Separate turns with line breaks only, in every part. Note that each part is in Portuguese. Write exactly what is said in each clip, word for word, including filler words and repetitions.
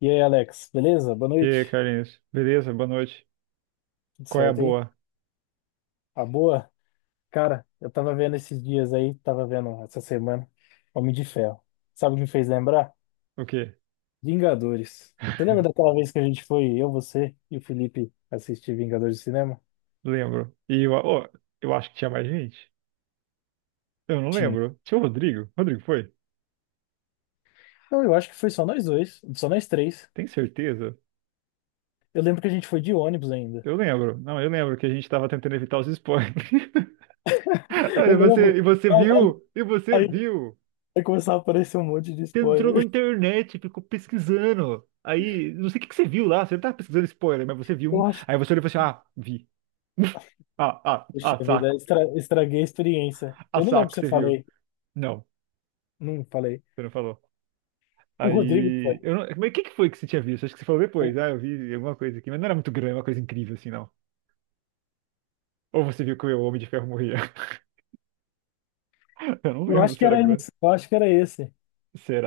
E aí, Alex, beleza? Boa
E aí,
noite.
Carlinhos? Beleza? Boa noite.
Tudo
Qual é a
certo aí?
boa?
A boa? Cara, eu tava vendo esses dias aí, tava vendo essa semana, Homem de Ferro. Sabe o que me fez lembrar?
O quê?
Vingadores. Você lembra daquela vez que a gente foi, eu, você e o Felipe, assistir Vingadores de cinema?
Lembro. E eu, ó, eu acho que tinha mais gente. Eu não
Tinha.
lembro. Tinha o Rodrigo? Rodrigo foi?
Não, eu acho que foi só nós dois, só nós três.
Tem certeza?
Eu lembro que a gente foi de ônibus ainda.
Eu lembro. Não, eu lembro que a gente tava tentando evitar os spoilers. Ah,
Eu
E você,
lembro.
e você
Aí,
viu? E você
aí,
viu?
aí começava a aparecer um monte de
Você entrou na
spoiler.
internet, ficou pesquisando. Aí, não sei o que que você viu lá. Você não tava pesquisando spoiler, mas você viu um.
Eu acho que.
Aí você olhou e falou assim: ah, vi. Ah, ah,
Puxa
ah,
vida,
saco.
estra- estraguei a experiência.
Ah,
Eu não lembro
saco,
se eu
você viu.
falei.
Não,
Não falei.
você não falou.
O Rodrigo foi.
Aí, eu não... Mas o que que foi que você tinha visto? Acho que você falou
O-
depois. Ah, eu vi alguma coisa aqui. Mas não era muito grande, é uma coisa incrível assim, não. Ou você viu que o Homem de Ferro morria? Eu não
Eu
lembro
acho
se
que
era
era
grande.
esse, Eu acho que era esse.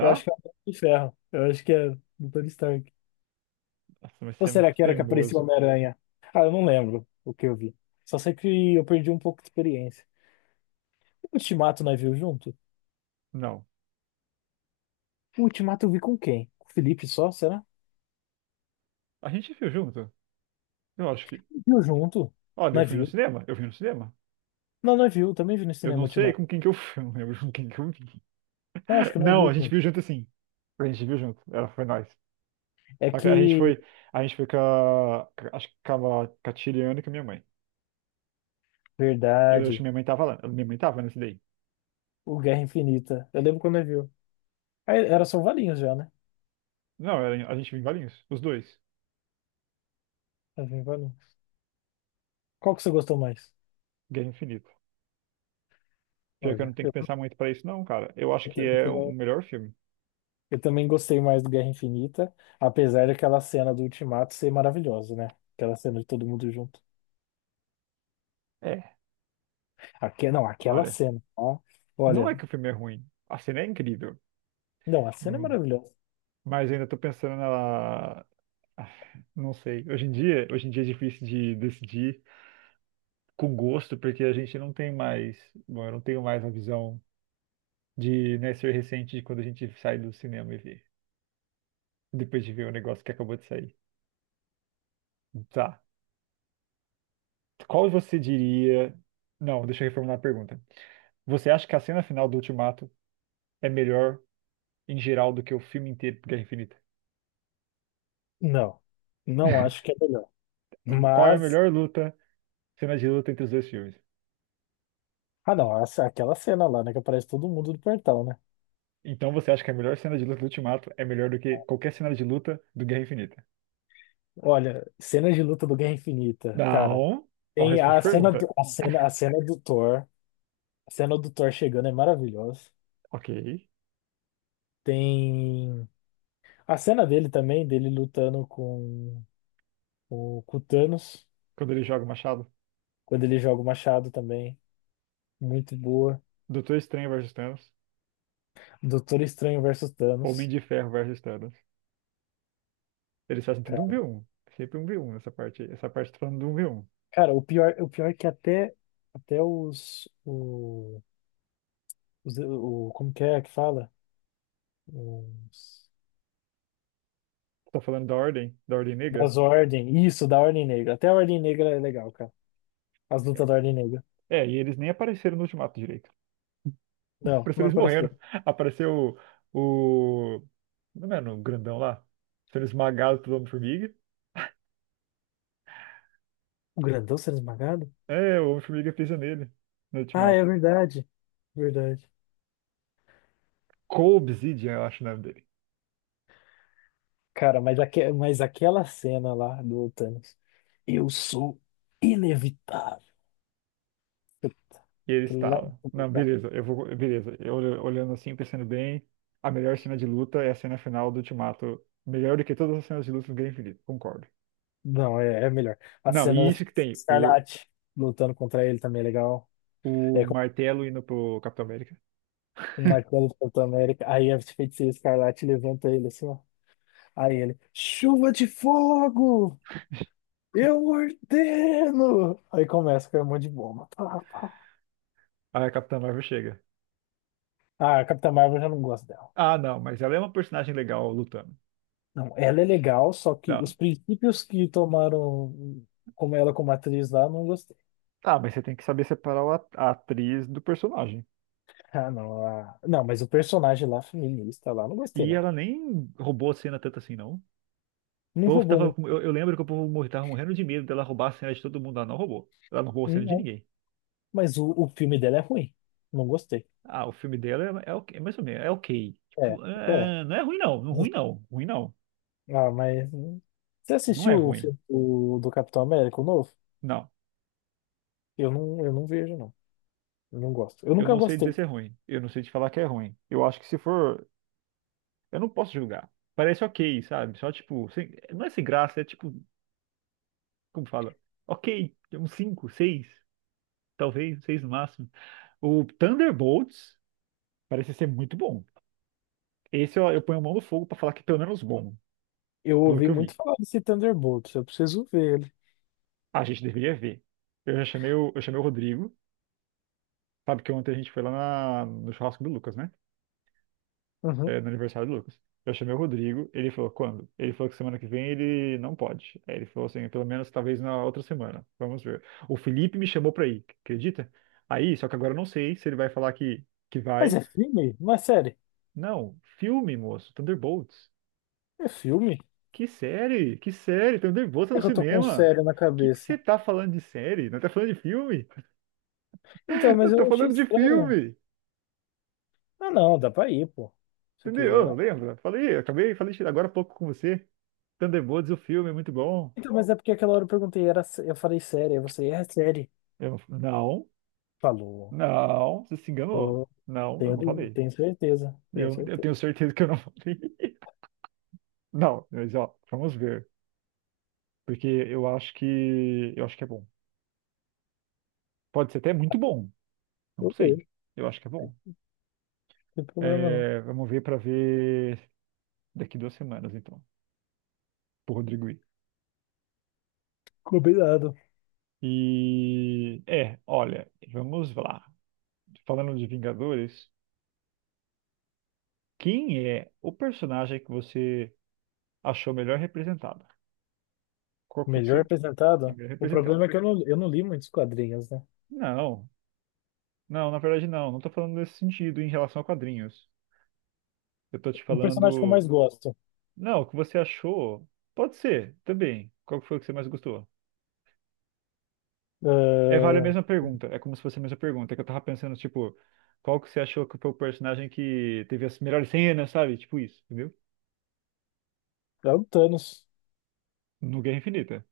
Eu acho que é o Homem de Ferro. Eu acho que é do Tony Stark.
Nossa, mas
Ou
você é
será
muito
que era que apareceu o
teimoso.
Homem-Aranha? Ah, eu não lembro o que eu vi. Só sei que eu perdi um pouco de experiência. O Ultimato nós viu junto?
Não.
O Ultimato eu vi com quem? Com o Felipe só, será?
A gente viu junto? Eu acho que.
Viu junto?
Olha, eu
Nós
fui no
viu?
cinema. Eu fui no cinema.
Não, nós viu. Também vi no
Eu
cinema o
não sei
Ultimato.
com quem que eu fui. Eu não lembro com quem que eu vi.
Não, acho que nós
Não,
viu
a gente
junto.
viu junto, sim. A gente viu junto. Ela foi nós.
É
Só que a gente
que.
foi. A gente foi com a. Acho que com a, com a Tiriana e com a minha mãe. Eu acho que
Verdade.
minha mãe tava lá. Minha mãe tava nesse daí.
O Guerra Infinita. Eu lembro quando nós viu. Aí era só o Valinhos já, né?
Não, era- a gente vive em Valinhos, os dois.
Nós viu Valinhos. Qual que você gostou mais?
Guerra Infinita. Pior que eu não
Olha,
tenho que
eu
pensar muito pra isso, não, cara. Eu acho
Eu ta-
que
eu
é o
também,
melhor filme.
eu também gostei mais do Guerra Infinita, apesar daquela cena do Ultimato ser maravilhosa, né? Aquela cena de todo mundo junto.
É,
Aque, não, aquela
olha.
cena, ó.
Não
Olha,
é que o filme é ruim. A cena é incrível.
não, a cena é
Hum,
maravilhosa.
Mas ainda tô pensando na. Ah, Não sei. Hoje em dia, hoje em dia é difícil de decidir com gosto, porque a gente não tem mais. Bom, eu não tenho mais a visão de, né, ser recente de quando a gente sai do cinema e vê. Depois de ver o negócio que acabou de sair. Tá. Qual você diria. Não, deixa eu reformular a pergunta. Você acha que a cena final do Ultimato é melhor em geral do que o filme inteiro de Guerra Infinita?
Não, não acho que é melhor.
Qual é a
Mas,
melhor luta, cena de luta entre os dois filmes?
ah não, essa- aquela cena lá, né, que aparece todo mundo do portal, né?
Então você acha que a melhor cena de luta do Ultimato é melhor do que qualquer cena de luta do Guerra Infinita?
Olha, cena de luta do Guerra Infinita, cara.
Não. Ó,
Tem
responde a
a cena
pergunta.
do, a cena, a cena do Thor, a cena do Thor chegando é maravilhosa.
Ok.
Tem a cena dele também, dele lutando com O com o Thanos,
Quando ele joga o machado,
quando ele joga o machado também. Muito boa.
Doutor Estranho versus Thanos,
Doutor Estranho versus
Homem
Thanos.
de Ferro versus Thanos. Eles fazem tudo um
Cara,
v um. Sempre um v um nessa parte. Essa parte tá falando do um v um.
cara, o pior, o pior é que até, até os, o, os- o- Como que é que fala? Os,
Tá falando da ordem, da ordem negra.
das Ordem. Isso, da Ordem Negra. Até a Ordem Negra é legal, cara. As lutas da Ordem Negra.
É, e eles nem apareceram no Ultimato direito.
Não,
Parece que
não
eles
apareceu.
morreram. Apareceu o, o. Não é o grandão lá? Sendo esmagado pelo Homem-Formiga.
O grandão sendo esmagado?
É, o Homem-Formiga pisa nele no
Ah, é
Ultimato.
verdade. Verdade.
Cole Obsidian, eu acho o nome dele.
Cara, mas, aque, mas aquela cena lá do Thanos. Eu sou inevitável.
E ele
Lá no
estala.
começo,
Não,
tá.
beleza, eu vou. Beleza. Eu olho- olhando assim, pensando bem, a melhor cena de luta é a cena final do Ultimato. Melhor do que todas as cenas de luta do Guerra Infinita, concordo.
Não, é, é melhor. A
Não, e
cena da
isso que tem, o,
Escarlate lutando contra ele também é legal. É
o
com
martelo indo pro Capitão América.
o Martelo do Capitão América. Aí a feiticeira Escarlate levanta ele assim, ó. Aí ele, chuva de fogo! Eu ordeno! Aí começa com um monte de bomba. Pá, pá.
Aí a Capitã Marvel chega.
Ah, a Capitã Marvel eu já não gosta dela.
Ah, não, mas ela é uma personagem legal lutando.
Não, ela é legal, só que
Tá,
os princípios que tomaram como ela como atriz lá, não gostei.
tá, mas você tem que saber separar o at- a atriz do personagem.
Ah, não. ah, Não, mas o personagem lá, feminista lá, não gostei,
E
não.
ela nem roubou a cena tanto assim, não. O
Não
povo tava,
roubou.
com- eu, eu lembro que o povo mor- tava morrendo de medo dela roubar a cena de todo mundo. Ela não roubou. Ela não roubou a cena de
Não,
ninguém.
mas o, o filme dela é ruim. Não gostei.
Ah, o filme dela é, é, ok- é mais ou menos, é ok.
É,
Tipo,
é.
é, é, não é ruim, não. Não ruim, não. Ruim, não.
Ah, mas. hum, Você
Não é
assistiu o
ruim.
filme do, do Capitão América, o novo?
Não.
Eu não, eu não vejo, não. Eu não gosto. Eu
Eu
nunca
não sei dizer
gostei.
se é ruim. Eu não sei te falar que é ruim. Eu acho que se for. Eu não posso julgar. Parece ok, sabe? Só tipo, sem- não é sem graça, é tipo. Como fala? Ok, uns cinco, seis, talvez, seis no máximo. O Thunderbolts parece ser muito bom. Esse eu, eu ponho a mão no fogo pra falar que é pelo menos bom,
Eu
pelo
ouvi
que eu
muito
vi.
falar desse Thunderbolts. Eu preciso ver ele.
A gente deveria ver. Eu já chamei o, eu chamei o Rodrigo, sabe que ontem a gente foi lá na- no churrasco do Lucas, né?
Uhum.
É, no aniversário do Lucas. Eu chamei o Rodrigo, ele falou quando? Ele falou que semana que vem ele não pode. Aí ele falou assim, pelo menos talvez na outra semana. Vamos ver. O Felipe me chamou pra ir, acredita? Aí, só que agora eu não sei se ele vai falar que, que
Mas
vai.
é filme? Não é série?
Não, filme, moço, Thunderbolts.
É filme?
Que série? Que série? Thunderbolts é
É
no
que eu tô com
cinema.
série na
O que que você
cabeça.
tá falando de série? Não tá falando de filme?
Então,
Eu
mas
tô
eu achei
falando de
estranho.
filme.
Ah, não, dá pra ir, pô. Se quiser.
Entendeu?
Não.
Lembra? Falei, acabei, falei agora há pouco com você. Thunderbolts, o filme é muito bom.
Então, mas é porque aquela hora eu perguntei, era, sé- eu falei série. Aí você, é série.
Eu, não,
Falou.
não, você se enganou. Não, eu
Tenho,
não
de-
falei.
tenho certeza, tenho
Eu, eu tenho
certeza.
certeza que eu não falei. Não, mas ó, vamos ver. Porque eu acho que eu acho que é bom. Pode ser até muito bom. Não
Eu
sei.
vejo,
Eu acho que é bom.
não tem problema não.
É, vamos ver para ver daqui duas semanas, então, por Rodrigo I.
Combinado.
E é, olha, vamos lá. Falando de Vingadores, quem é o personagem que você achou melhor representado? Qual que foi que
Melhor
você
apresentado.
melhor
O
representado?
problema é que eu não, eu não li muitos quadrinhos, né?
Não, não, na verdade não. Não tô falando nesse sentido em relação a quadrinhos. Eu tô te
Um personagem que eu mais
falando.
gosto
Não, o que você achou? Pode ser, também. Qual que foi que você mais gostou? É, vale a
ah,
mesma pergunta. É como se fosse a mesma pergunta. É que eu tava pensando, tipo, qual que você achou que foi o personagem que teve as melhores cenas, sabe? Tipo isso, entendeu?
é o Thanos
No Guerra Infinita.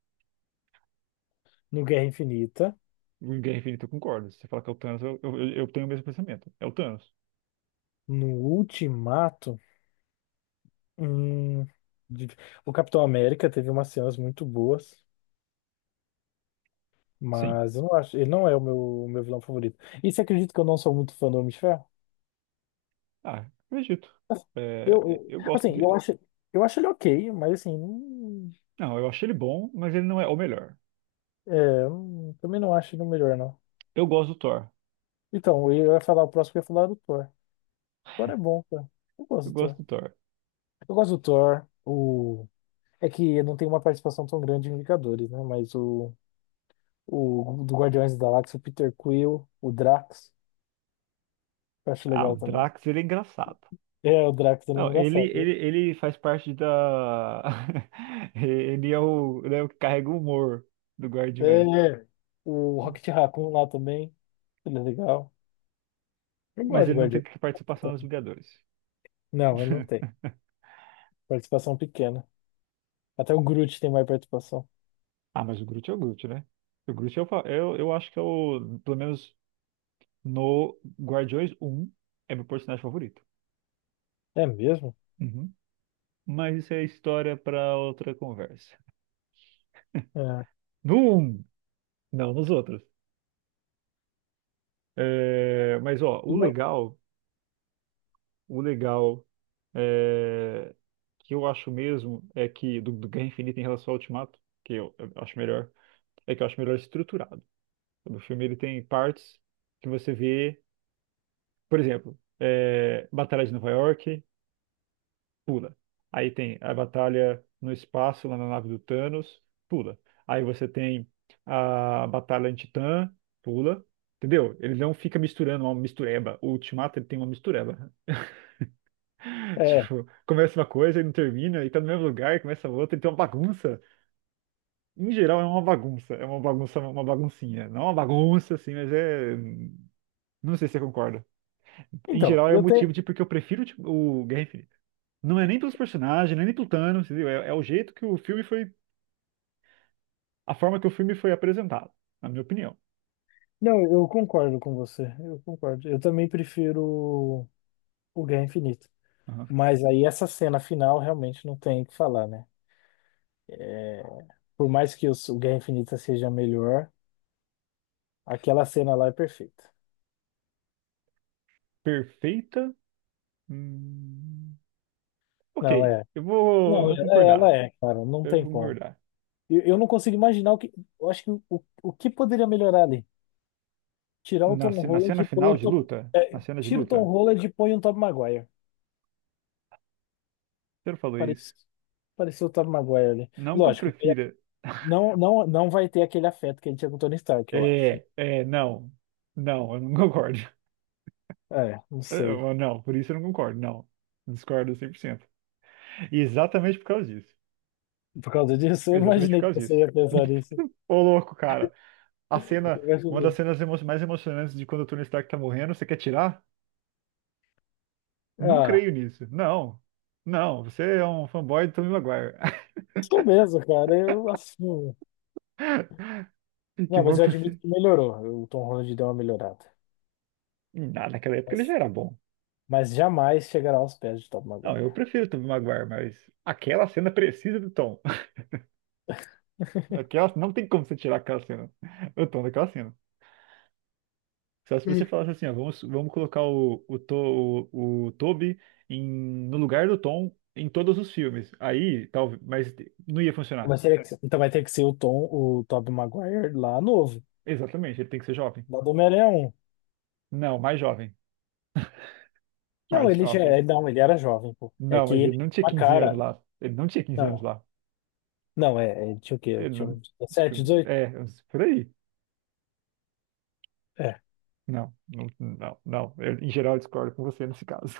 no Guerra Infinita,
No Guerra Infinita eu concordo. Se você falar que é o Thanos, eu, eu, eu tenho o mesmo pensamento. É o Thanos.
no Ultimato. hum, de- o Capitão América teve umas cenas muito boas,
Sim.
mas eu não acho, ele não é o meu, o meu vilão favorito. E você acredita que eu não sou muito fã do Homem de Ferro?
Ah, acredito.
Assim, Eu,
É,
eu-
eu gosto
assim, eu
dele.
acho, eu acho ele ok, mas assim.
Não, eu achei ele bom, mas ele não é o melhor.
É, eu não- também não acho ele o melhor, não.
Eu gosto do Thor.
Então, eu ia falar o próximo, eu ia falar é do Thor. Thor é bom, cara. Eu
Eu
gosto do
gosto
Thor.
do Thor.
Eu gosto do Thor. O... É que não tem uma participação tão grande em Vingadores, né? Mas o, o do Guardiões da Galáxia, o Peter Quill, o Drax, eu acho
Ah, o
legal também.
Drax, ele é engraçado.
É, o Drax ele é
Não, ele,
engraçado, né?
ele, ele faz parte da. Ele é o, ele é o que carrega o humor do
É,
Guardiões.
é. O Rocket Raccoon lá também, ele é legal. Eu gosto
Mas
de
ele não tem
Guardiões.
participação nos Vingadores.
Não, ele não tem. Participação pequena. Até o Groot tem mais participação.
Ah, mas o Groot é o Groot, né? O Groot é o, fa- eu, eu acho que é o. Pelo menos no Guardiões um é meu personagem favorito.
É mesmo?
Uhum. Mas isso é história para outra conversa.
É.
No um? Não, nos outros. É, mas, ó, o legal. O legal é, que eu acho mesmo é que do, do Guerra Infinita em relação ao Ultimato, que eu, eu acho melhor, é que eu acho melhor estruturado. O filme ele tem partes que você vê, por exemplo, é, Batalha de Nova York, pula. Aí tem a batalha no espaço, lá na nave do Thanos, pula. Aí você tem a batalha em Titã, pula. Entendeu? Ele não fica misturando uma mistureba. O Ultimato ele tem uma mistureba.
É,
Tipo, começa uma coisa e não termina, e tá no mesmo lugar, e começa outra, então é uma bagunça. Em geral é uma bagunça, é uma bagunça, uma baguncinha. Não é uma bagunça, assim, mas é. Não sei se você concorda. Em
então,
geral é o
eu tenho.
motivo de porque eu prefiro tipo, o Guerra Infinita. Não é nem pelos personagens, nem pelo Thanos, entendeu? É, é o jeito que o filme foi. A forma que o filme foi apresentado, na minha opinião.
Não, eu concordo com você. Eu concordo. Eu também prefiro o Guerra Infinita.
Aham.
Mas aí essa cena final realmente não tem o que falar, né? É, por mais que os- o Guerra Infinita seja melhor, aquela cena lá é perfeita.
Perfeita. Hum, Ok,
Não, é.
eu vou, eu
Não, é-
vou
é, ela
concordar.
é, cara. Não
Eu
tem
vou
como.
concordar.
Eu, eu não consigo imaginar o que. Eu acho que o, o, o que poderia melhorar ali? Tirar o
Na,
Tom
ce- na
Holland
cena
e põe
final
o
de
Tom.
luta?
É,
Na cena de
tira o Tom
luta?
Holland e põe o Tom Maguire.
Você não falou isso.
Parece, pareceu o Tom Maguire ali.
Não que eu
Lógico.
prefira.
Não, não, não vai ter aquele afeto que ele tinha com o Tony Stark, eu acho.
É, é, não. Não, eu não concordo.
É, não sei.
É, Não, por isso eu não concordo. Não. Discordo cem por cento. E exatamente por causa disso.
Por causa disso, eu
Exatamente por
imaginei que
causa
você
disso.
ia pensar nisso.
Ô, louco, cara. A
Eu
cena, uma das
imaginei.
cenas emo- mais emocionantes de quando o Tony Stark tá morrendo, você quer tirar? Não
Ah,
creio nisso. Não. Não, você é um fanboy do Tobey Maguire.
sou mesmo, cara, eu assumo.
Que
Não,
bom
mas eu
que
admito
você.
que melhorou. O Tom Holland deu uma melhorada.
Não, naquela época ele já
Mas,
era bom.
mas jamais chegará aos pés de Tobey
Não, eu
Maguire.
prefiro o Tobey Maguire, mas aquela cena precisa do Tom. Aquela, não tem como você tirar aquela cena, o Tom naquela cena. Só se você falasse assim, ó, vamos, vamos colocar o, o, To- o, o Toby em, no lugar do Tom em todos os filmes. Aí, talvez, mas não ia funcionar.
Mas teria que ser- então vai ter que ser o Tom, o Tobey Maguire lá novo,
Exatamente, ele tem que ser jovem.
lá do Homem-Aranha um.
Não, mais jovem. Mais
Não, ele já,
jovem.
é- não, ele era jovem, pô. É
Não,
que
mas
ele
ele não
tinha
tinha
uma
quinze anos
cara.
lá. Ele não tinha quinze anos
Não,
lá.
não, é, é, tinha o quê?
Ele
Tinha
não.
uns
Acho que,
dezessete, dezoito?
é, por aí.
É,
Não, não, não, não. Eu, em geral, eu discordo com você nesse caso.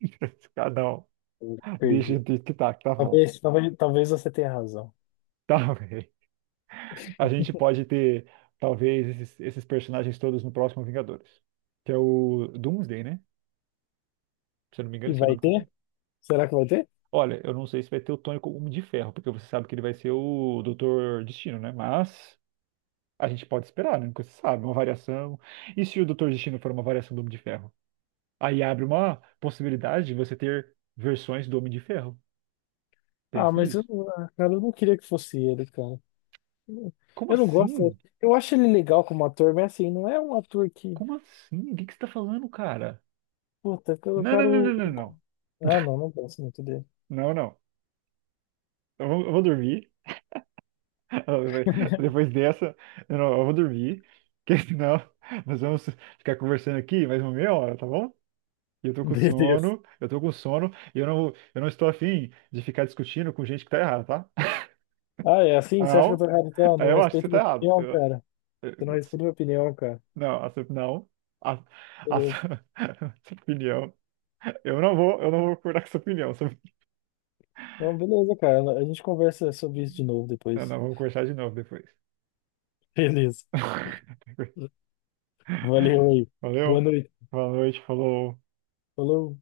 Nesse caso, não.
eu
Deixa
perdi.
do que tá, que tá bom.
Talvez, talvez, talvez você tenha razão.
Tá, a gente pode ter, talvez, esses, esses personagens todos no próximo Vingadores. Que é o Doomsday, né? Se eu não me engano,
E
esse é o
vai
nome que
ter?
tá.
Será que vai ter?
Olha, eu não sei se vai ter o Tony como Homem de Ferro, porque você sabe que ele vai ser o Doutor Destino, né? Mas a gente pode esperar, né? Nunca se sabe, uma variação. E se o Doutor Destino for uma variação do Homem de Ferro? Aí abre uma possibilidade de você ter versões do Homem de Ferro.
Ah,
Pensa
mas eu,
nisso.
ah, cara, eu não queria que fosse ele, cara.
Como
Eu não gosto.
assim?
Eu acho ele legal como ator, mas assim, não é um ator que.
Como assim? O que que você tá falando, cara?
Puta, eu
Não, não, não, não,
quero.
não, não.
Ah, não, não gosto muito dele.
Não, não. Eu vou, eu vou dormir. Depois depois dessa, eu, não, eu vou dormir, porque senão nós vamos ficar conversando aqui mais uma meia hora, tá bom? E eu tô com
Beleza.
sono, eu tô com sono, e eu não, eu não estou afim de ficar discutindo com gente que tá errada, tá?
Ah, é assim? Você acha que eu
Não,
tô errado? Então, não
eu acho que você
respeita
tá
minha
errado.
opinião,
Eu-
cara. Você não
eu- assim,
respeita minha opinião, cara.
não, a sua- não. A, a
Beleza.
sua sua opinião. Eu não vou, eu não vou concordar com sua opinião. Sua-
Então, beleza, cara. A gente conversa sobre isso de novo
Não,
depois.
não, vamos conversar de novo depois.
Beleza. Valeu aí. Boa
Valeu,
noite.
boa noite, falou.
Falou.